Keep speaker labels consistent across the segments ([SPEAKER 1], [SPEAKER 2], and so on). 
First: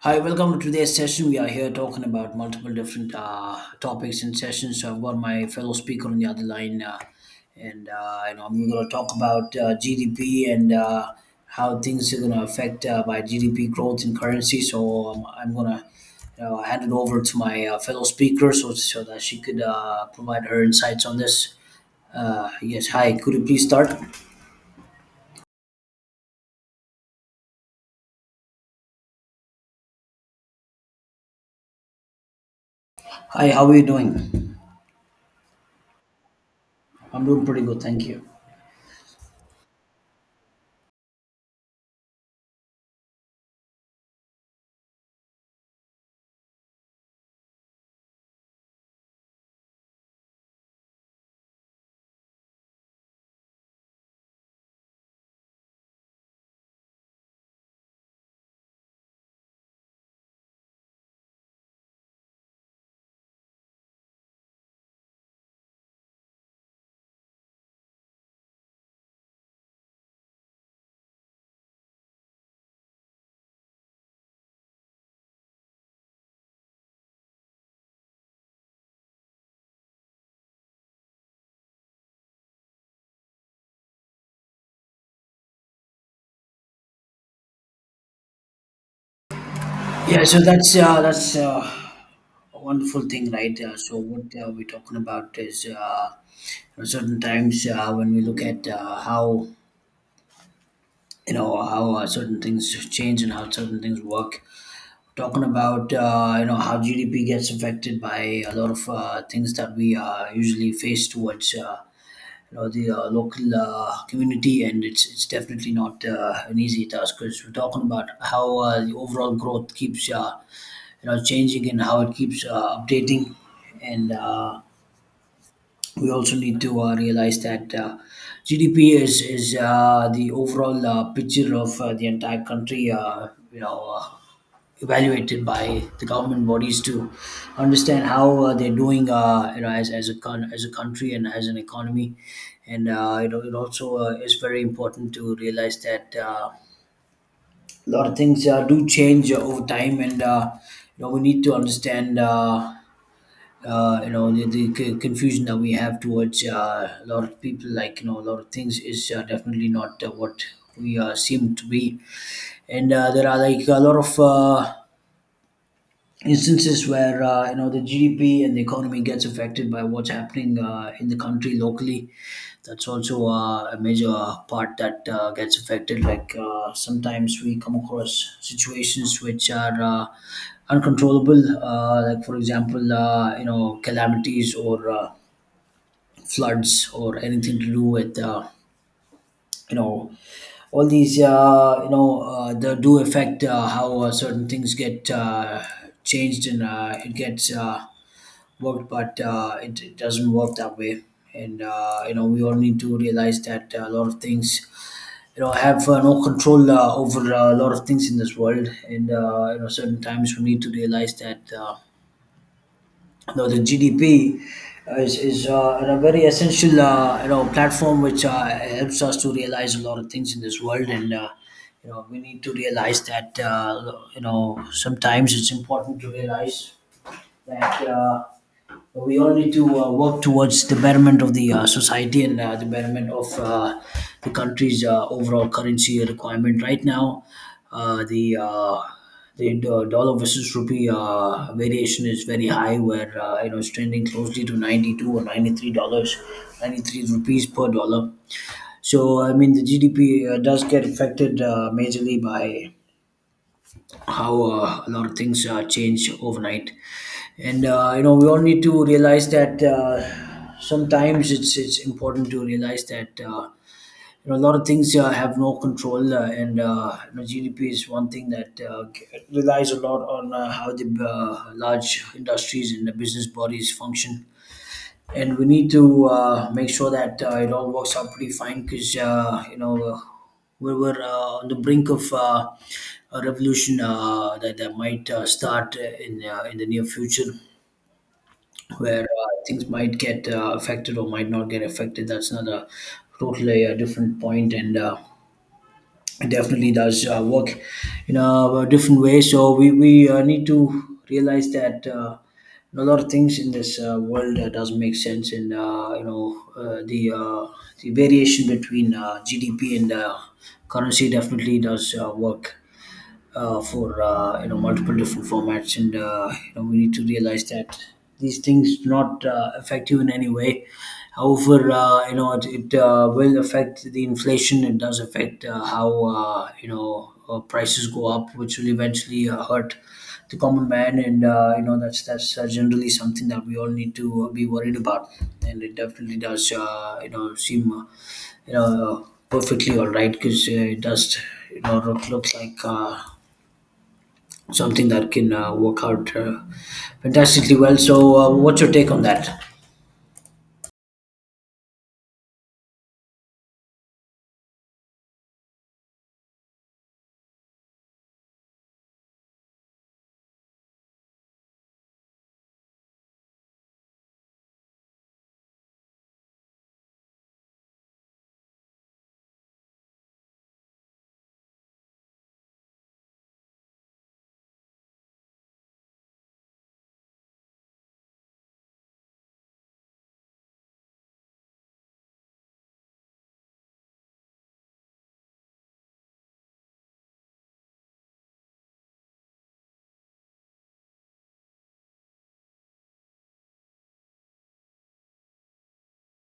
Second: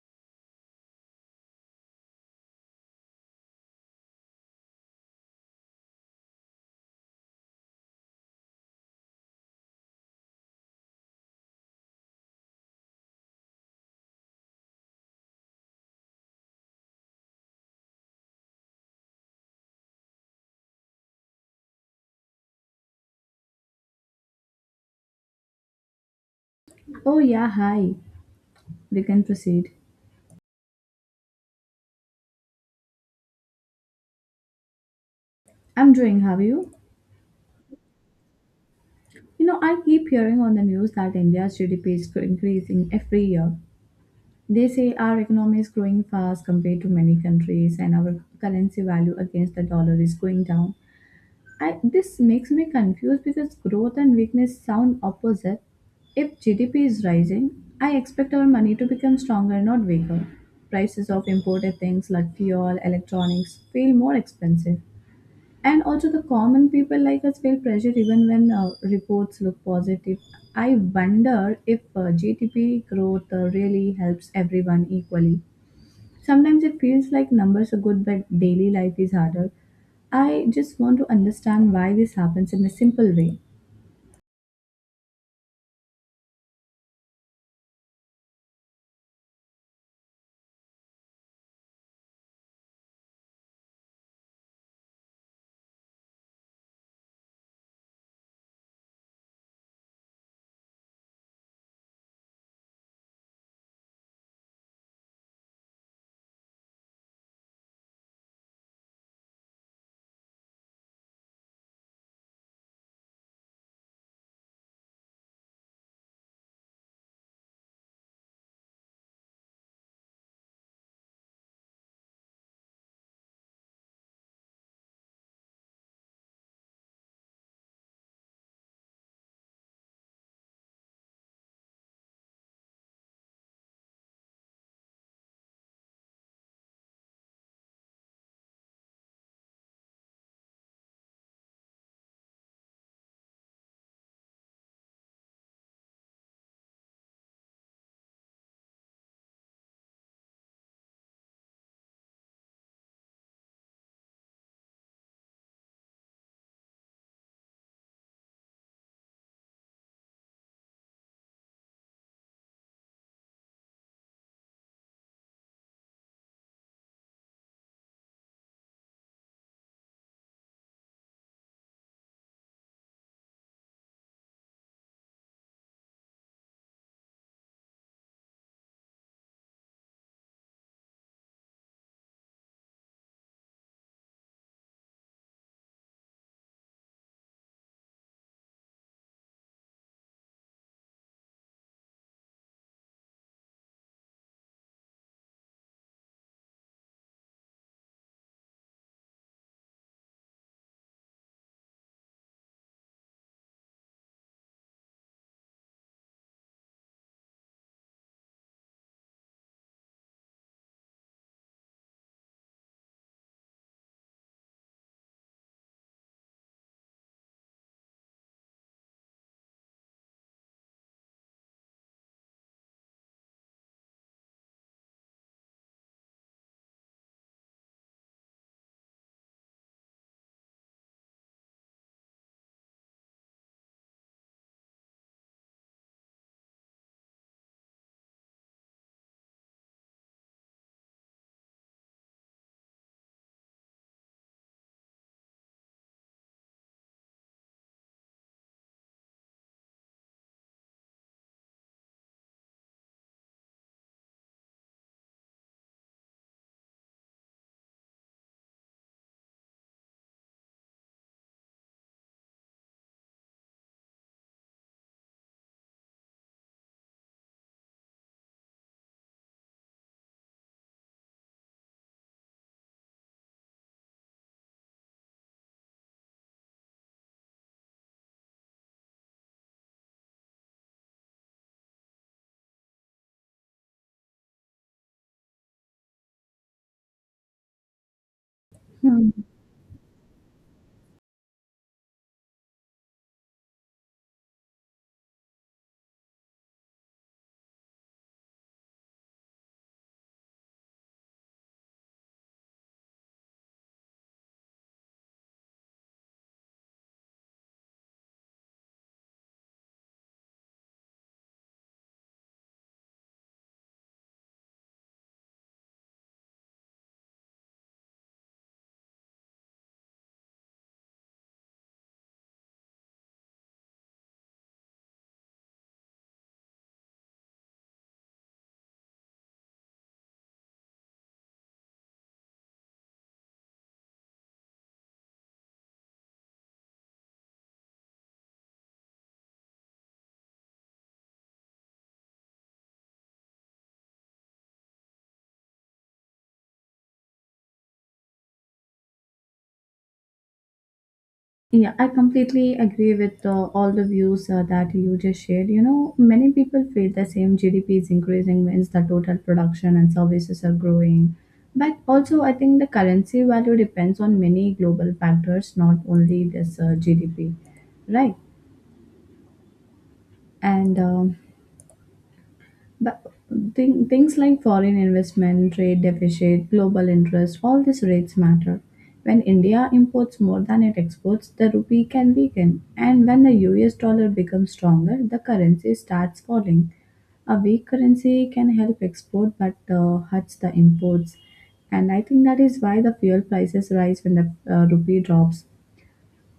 [SPEAKER 1] Hi, welcome to today's session. We are here talking about multiple different topics and sessions. So I've got my fellow speaker on the other line, and I'm going to talk about GDP and how things are going to affect by GDP growth and currency. So I'm going to hand it over to my fellow speaker so that she could provide her insights on this. Yes, hi. Could you please start?
[SPEAKER 2] Oh, yeah, hi. We can proceed.
[SPEAKER 1] Hi, how are you doing?
[SPEAKER 2] I'm doing, have you?
[SPEAKER 1] I'm doing pretty good, thank you.
[SPEAKER 2] You know, I keep hearing on the news that India's GDP is increasing every year. They say our economy is growing fast compared to many countries and our currency value against the dollar is going down. I, this makes me confused because growth and weakness sound opposite. If GDP is rising, I expect our money to become stronger, not weaker. Prices of imported things like fuel, electronics feel more expensive, and also the common people like us feel pressure even when reports look positive. I wonder if GDP growth really helps everyone equally. Sometimes it feels like numbers are good but daily life is harder. I just want to understand why this happens in a simple way.
[SPEAKER 1] Yeah, so that's a wonderful thing, right? So what we're talking about is certain times when we look at how you know how certain things change and how certain things work. Talking about how GDP gets affected by a lot of things that we usually face towards the local community, and it's definitely not an easy task because we're talking about how the overall growth keeps changing and how it keeps updating and we also need to realize that GDP is the overall picture of the entire country. Evaluated by the government bodies to understand how they're doing. As a country and as an economy, and it also is very important to realize that. A lot of things do change over time, and we need to understand the confusion that we have towards a lot of people like a lot of things is definitely not what we seem to be and there are like a lot of instances where the GDP and the economy gets affected by what's happening in the country locally. That's also a major part that gets affected. Like sometimes we come across situations which are uncontrollable. Like for example, calamities or floods or anything to do with. Uh, you know all these they do affect how certain things get changed and it gets worked but it doesn't work that way and we all need to realize that a lot of things have no control over a lot of things in this world and certain times we need to realize that the GDP is a very essential platform which helps us to realize a lot of things in this world and we need to realize that sometimes it's important to realize that we all need to work towards the betterment of the society and the betterment of the country's overall currency requirement. Right now, uh, the uh, the dollar versus rupee variation is very high, where it's trending closely to $92 or $93, 93 rupees per dollar. So I mean, the GDP does get affected majorly by how a lot of things change overnight and we all need to realize that sometimes it's important to realize that a lot of things have no control and GDP is one thing that relies a lot on how the large industries and the business bodies function and we need to make sure that it all works out pretty fine because we were on the brink of a revolution that might start in the near future where
[SPEAKER 2] Hmm.
[SPEAKER 1] things might get affected or might not get affected. That's another totally yeah, different point, and it definitely does work in a different way. So we need to realize that. A lot of things in this world doesn't make sense, and the variation between GDP and currency definitely does work for multiple different formats, and we need to realize that these things do not affect you in any way. However, it will affect the inflation. It does affect how prices go up, which will eventually hurt the common man, and that's generally something that we all need to be worried about. And it definitely does, seem perfectly all right because it does look like. Something that can work out fantastically well. So, what's your take on that?
[SPEAKER 2] Yeah, I completely agree with all the views that you just shared. You know, many people feel the same. GDP is increasing means the total production and services are growing. But also, I think the currency value depends on many global factors, not only this GDP, right? And But thing, things like foreign investment, trade deficit, global interest, all these rates matter. When India imports more than it exports, the rupee can weaken. And when the US dollar becomes stronger, the currency starts falling. A weak currency can help export but hurts the imports. And I think that is why the fuel prices rise when the rupee drops.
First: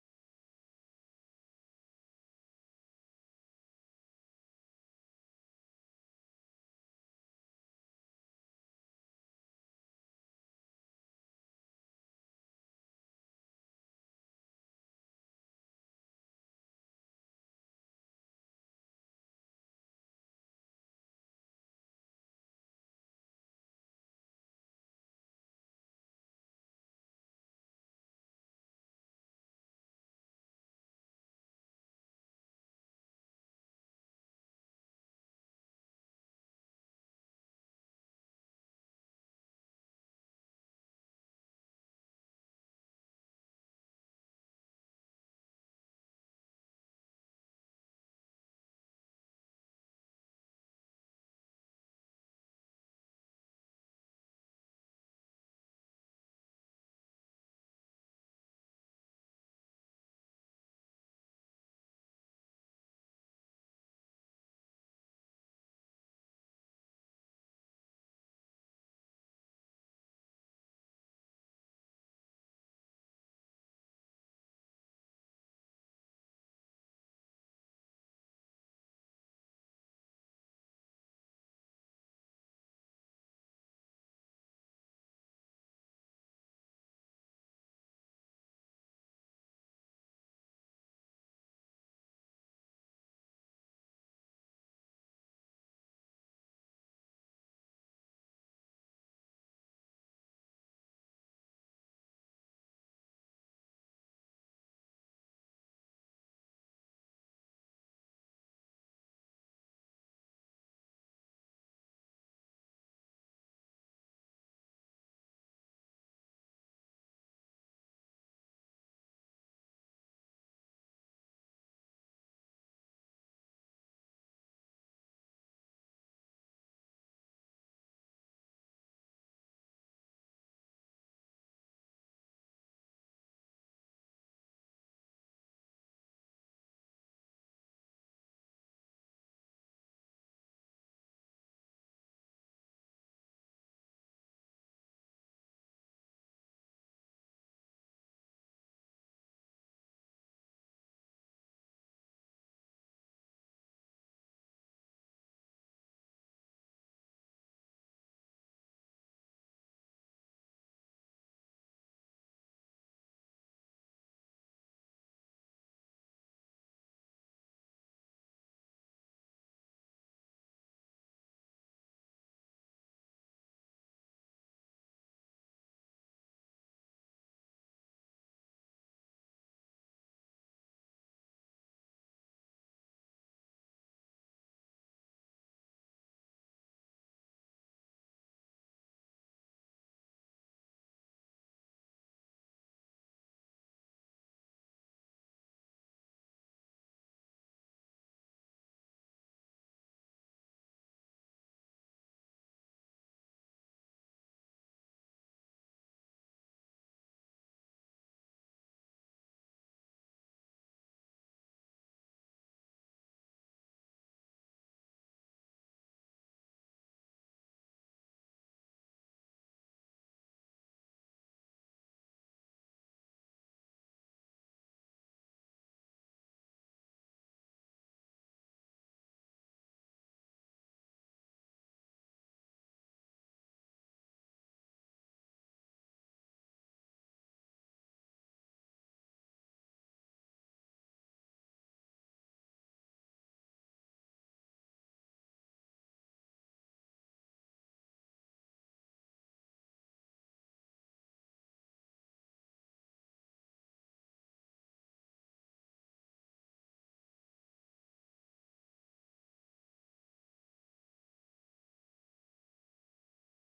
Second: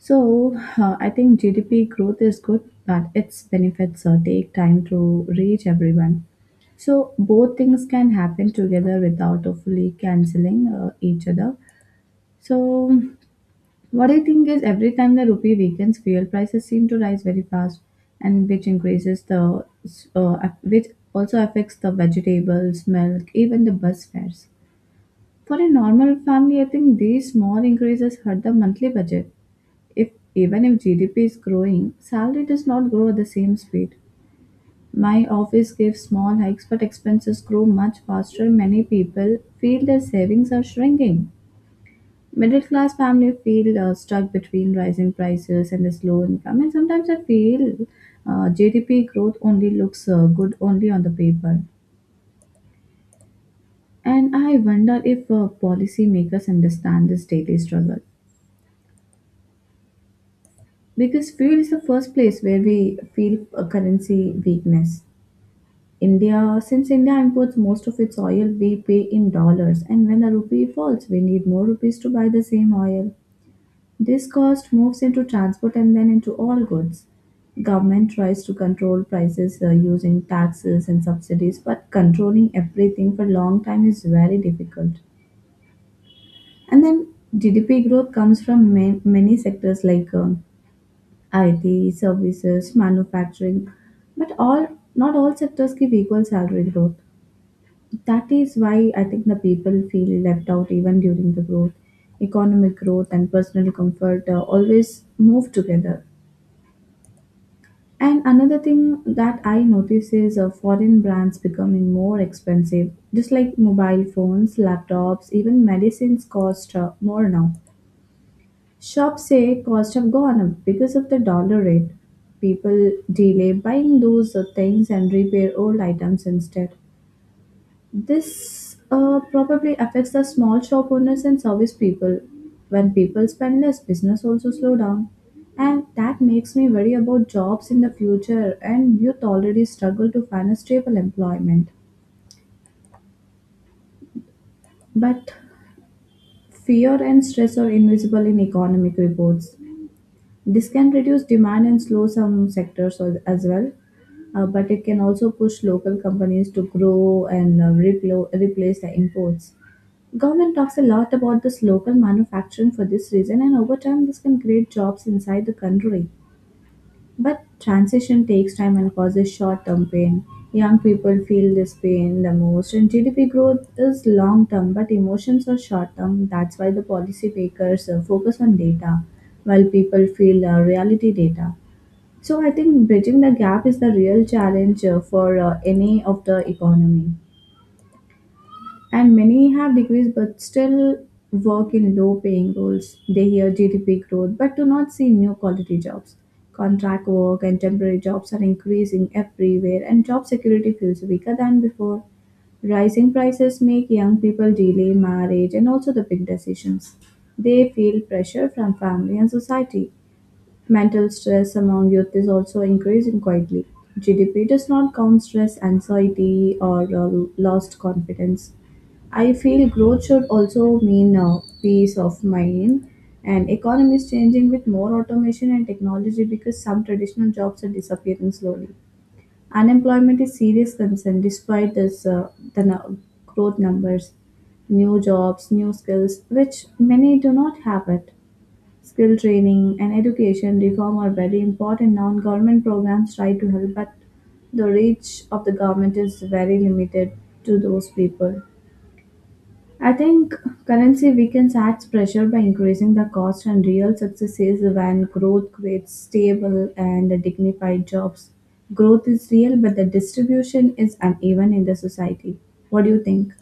[SPEAKER 2] So, I think GDP growth is good, but its benefits take time to reach everyone. So, both things can happen together without of fully cancelling each other. So, what I think is every time the rupee weakens, fuel prices seem to rise very fast, and which increases the which also affects the vegetables, milk, even the bus fares. For a normal family, I think these small increases hurt the monthly budget if even if GDP is growing, salary does not grow at the same speed. My office gives small hikes, but expenses grow much faster. Many people feel their savings are shrinking. Middle class family feel stuck between rising prices and this low income, and sometimes I feel GDP growth only looks good only on the paper. And I wonder if policymakers understand this daily struggle because fuel is the first place where we feel a currency weakness. India, since India imports most of its oil, we pay in dollars, and when the rupee falls, we need more rupees to buy the same oil. This cost moves into transport and then into all goods. Government tries to control prices using taxes and subsidies, but controlling everything for long time is very difficult. And then GDP growth comes from many sectors like IT, services, manufacturing, but all not all sectors give equal salary growth. That is why I think the people feel left out even during the growth. Economic growth and personal comfort always move together. And another thing that I notice is foreign brands becoming more expensive, just like mobile phones, laptops, even medicines cost more now. Shops say costs have gone up because of the dollar rate. People delay buying those things and repair old items instead. This probably affects the small shop owners and service people. When people spend less, business also slow down. And that makes me worry about jobs in the future and youth already struggle to find a stable employment. But fear and stress are invisible in economic reports. This can reduce demand and slow some as well. But it can also push local companies to grow and replace the imports. Government talks a lot about this local manufacturing for this reason and over time this can create jobs inside the country. But transition takes time and causes short-term pain. Young people feel this pain the most and GDP growth is long-term but emotions are short-term. That's why the policy makers focus on data while people feel reality data. So I think bridging the gap is the real challenge for any of the economy. And many have degrees but still work in low paying roles. They hear GDP growth but do not see new quality jobs. Contract work and temporary jobs are increasing everywhere, and job security feels weaker than before. Rising prices make young people delay marriage and also the big decisions. They feel pressure from family and society. Mental stress among youth is also increasing quietly. GDP does not count stress, anxiety, or lost confidence. I feel growth should also mean peace of mind and economy is changing with more automation and technology because some traditional jobs are disappearing slowly. Unemployment is serious concern despite this the nu- growth numbers, new jobs, new skills which many do not have it. Skill training and education reform are very important. Non-government programs try to help, but the reach of the government is very limited to those people. I think currency weakens adds pressure by increasing the cost, and real success is when growth creates stable and dignified jobs. Growth is real, but the distribution is uneven in the society. What do you think?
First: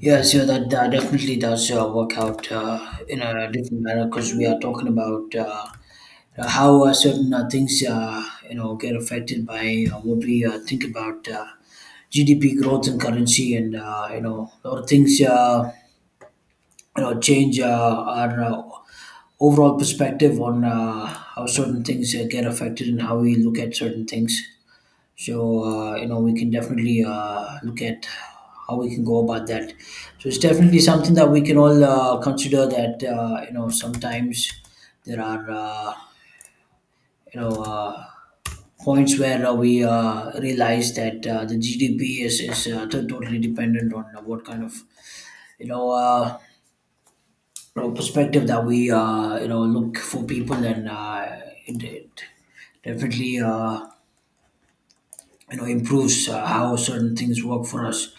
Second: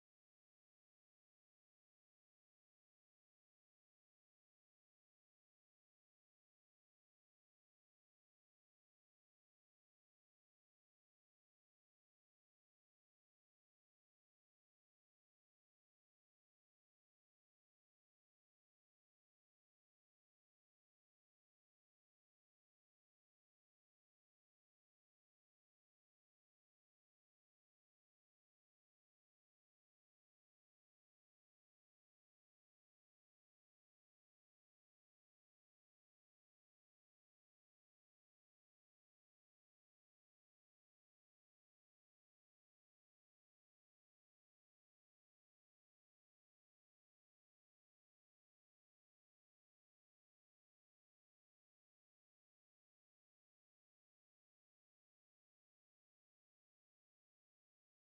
[SPEAKER 1] Yeah, so that definitely does work out in a different manner because we are talking about how certain things get affected by what we think about GDP growth and currency, and a lot of things change our overall perspective on how certain things get affected and how we look at certain things. So, we can definitely look at how we can go about that. So, it's definitely something that we can all consider that, sometimes there are, you know, uh, points where we realize that the GDP is totally dependent on what kind of, you know, uh, perspective that we, look for people and it definitely improves how certain things work for us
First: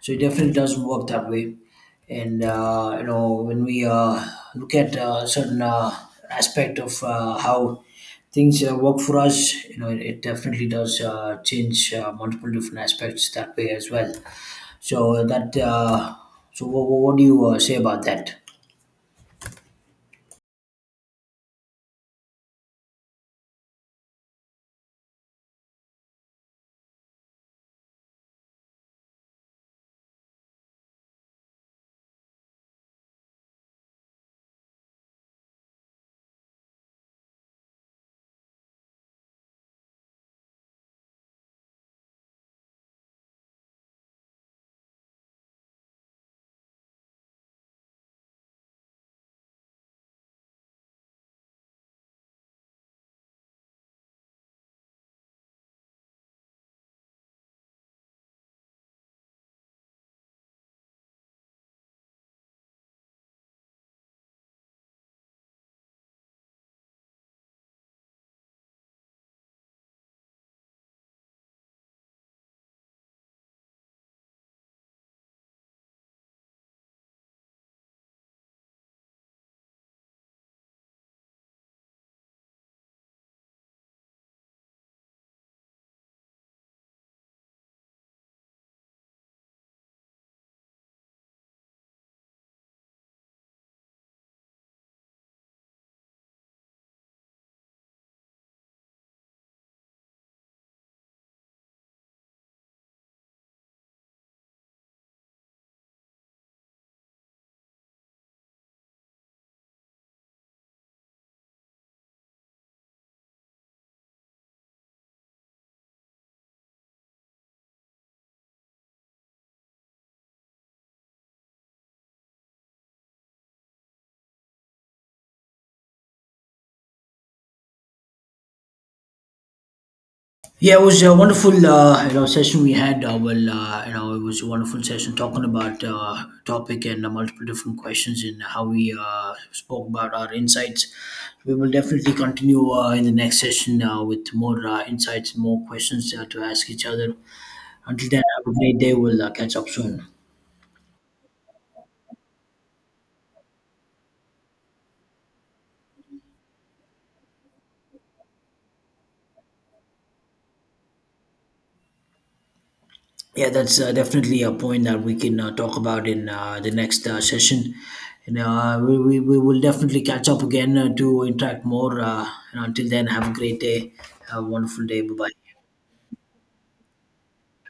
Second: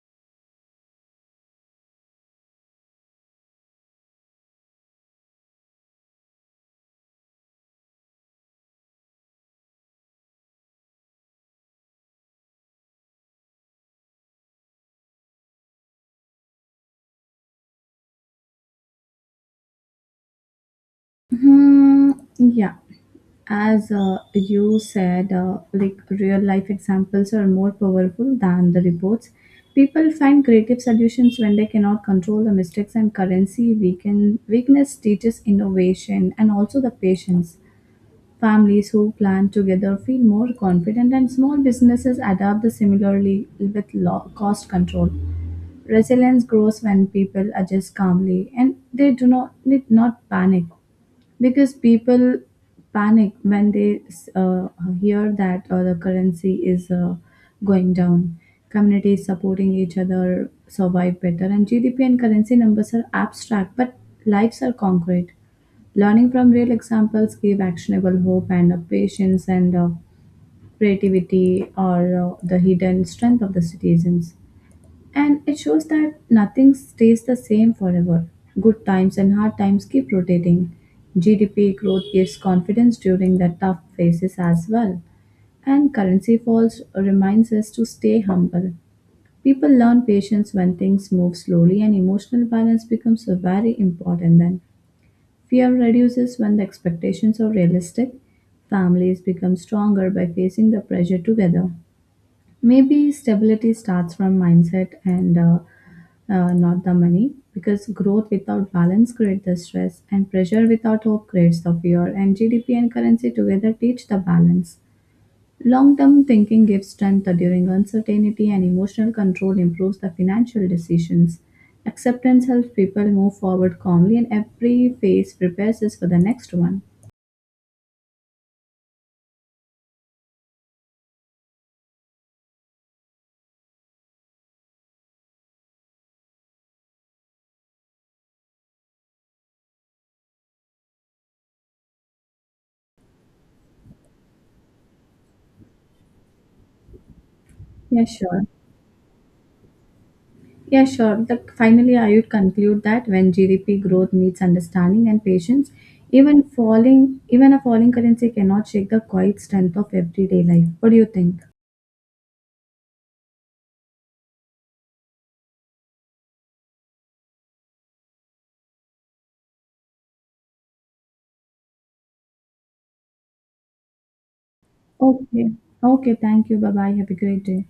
[SPEAKER 1] so it definitely doesn't work that way and when we look at certain aspect of how things work for us it definitely does change multiple different aspects that way as well so that so what do you say about that.
[SPEAKER 2] Hmm, yeah. As you said, like real life examples are more powerful than the reports. People find creative solutions when they cannot control the mistakes and currency. Weakness teaches innovation and also the patience. Families who plan together feel more confident, and small businesses adapt similarly with low cost control. Resilience grows when people adjust calmly and they do not need not panic because people panic when they uh, hear that the currency is going down. Communities supporting each other survive better, and GDP and currency numbers are abstract, but lives are concrete. Learning from real examples give actionable hope and patience and creativity or the hidden strength of the citizens. And it shows that nothing stays the same forever. Good times and hard times keep rotating. GDP growth gives confidence during the tough phases as well. And currency falls reminds us to stay humble. People learn patience when things move slowly, and emotional balance becomes very important then. Fear reduces when the expectations are realistic. Families become stronger by facing the pressure together. Maybe stability starts from mindset and not the money because growth without balance creates the stress and pressure without hope creates the fear and GDP and currency together teach the balance. Long-term thinking gives strength during uncertainty, and emotional control improves the financial decisions. Acceptance helps people move forward calmly, and every phase prepares us for the next one.
[SPEAKER 1] Yeah, it was a wonderful, session we had. Well, it was a wonderful session talking about topic and multiple different questions and how we spoke about our insights. We will definitely continue in the next session with more insights and more questions to ask each other.
[SPEAKER 2] Yeah,
[SPEAKER 1] Until then,
[SPEAKER 2] sure.
[SPEAKER 1] have a great day. We'll catch up soon.
[SPEAKER 2] Yeah, sure. Finally, I would conclude that when GDP growth meets understanding and patience, even a falling currency cannot shake the quiet strength of everyday life. What do you think?
[SPEAKER 1] Yeah, that's definitely a point that we can talk about in the next session. And we will definitely catch up again to interact more. And until then, have a great day. Have a wonderful day. Bye
[SPEAKER 2] Okay.
[SPEAKER 1] bye.
[SPEAKER 2] Okay. Thank you. Bye bye. Have a great day.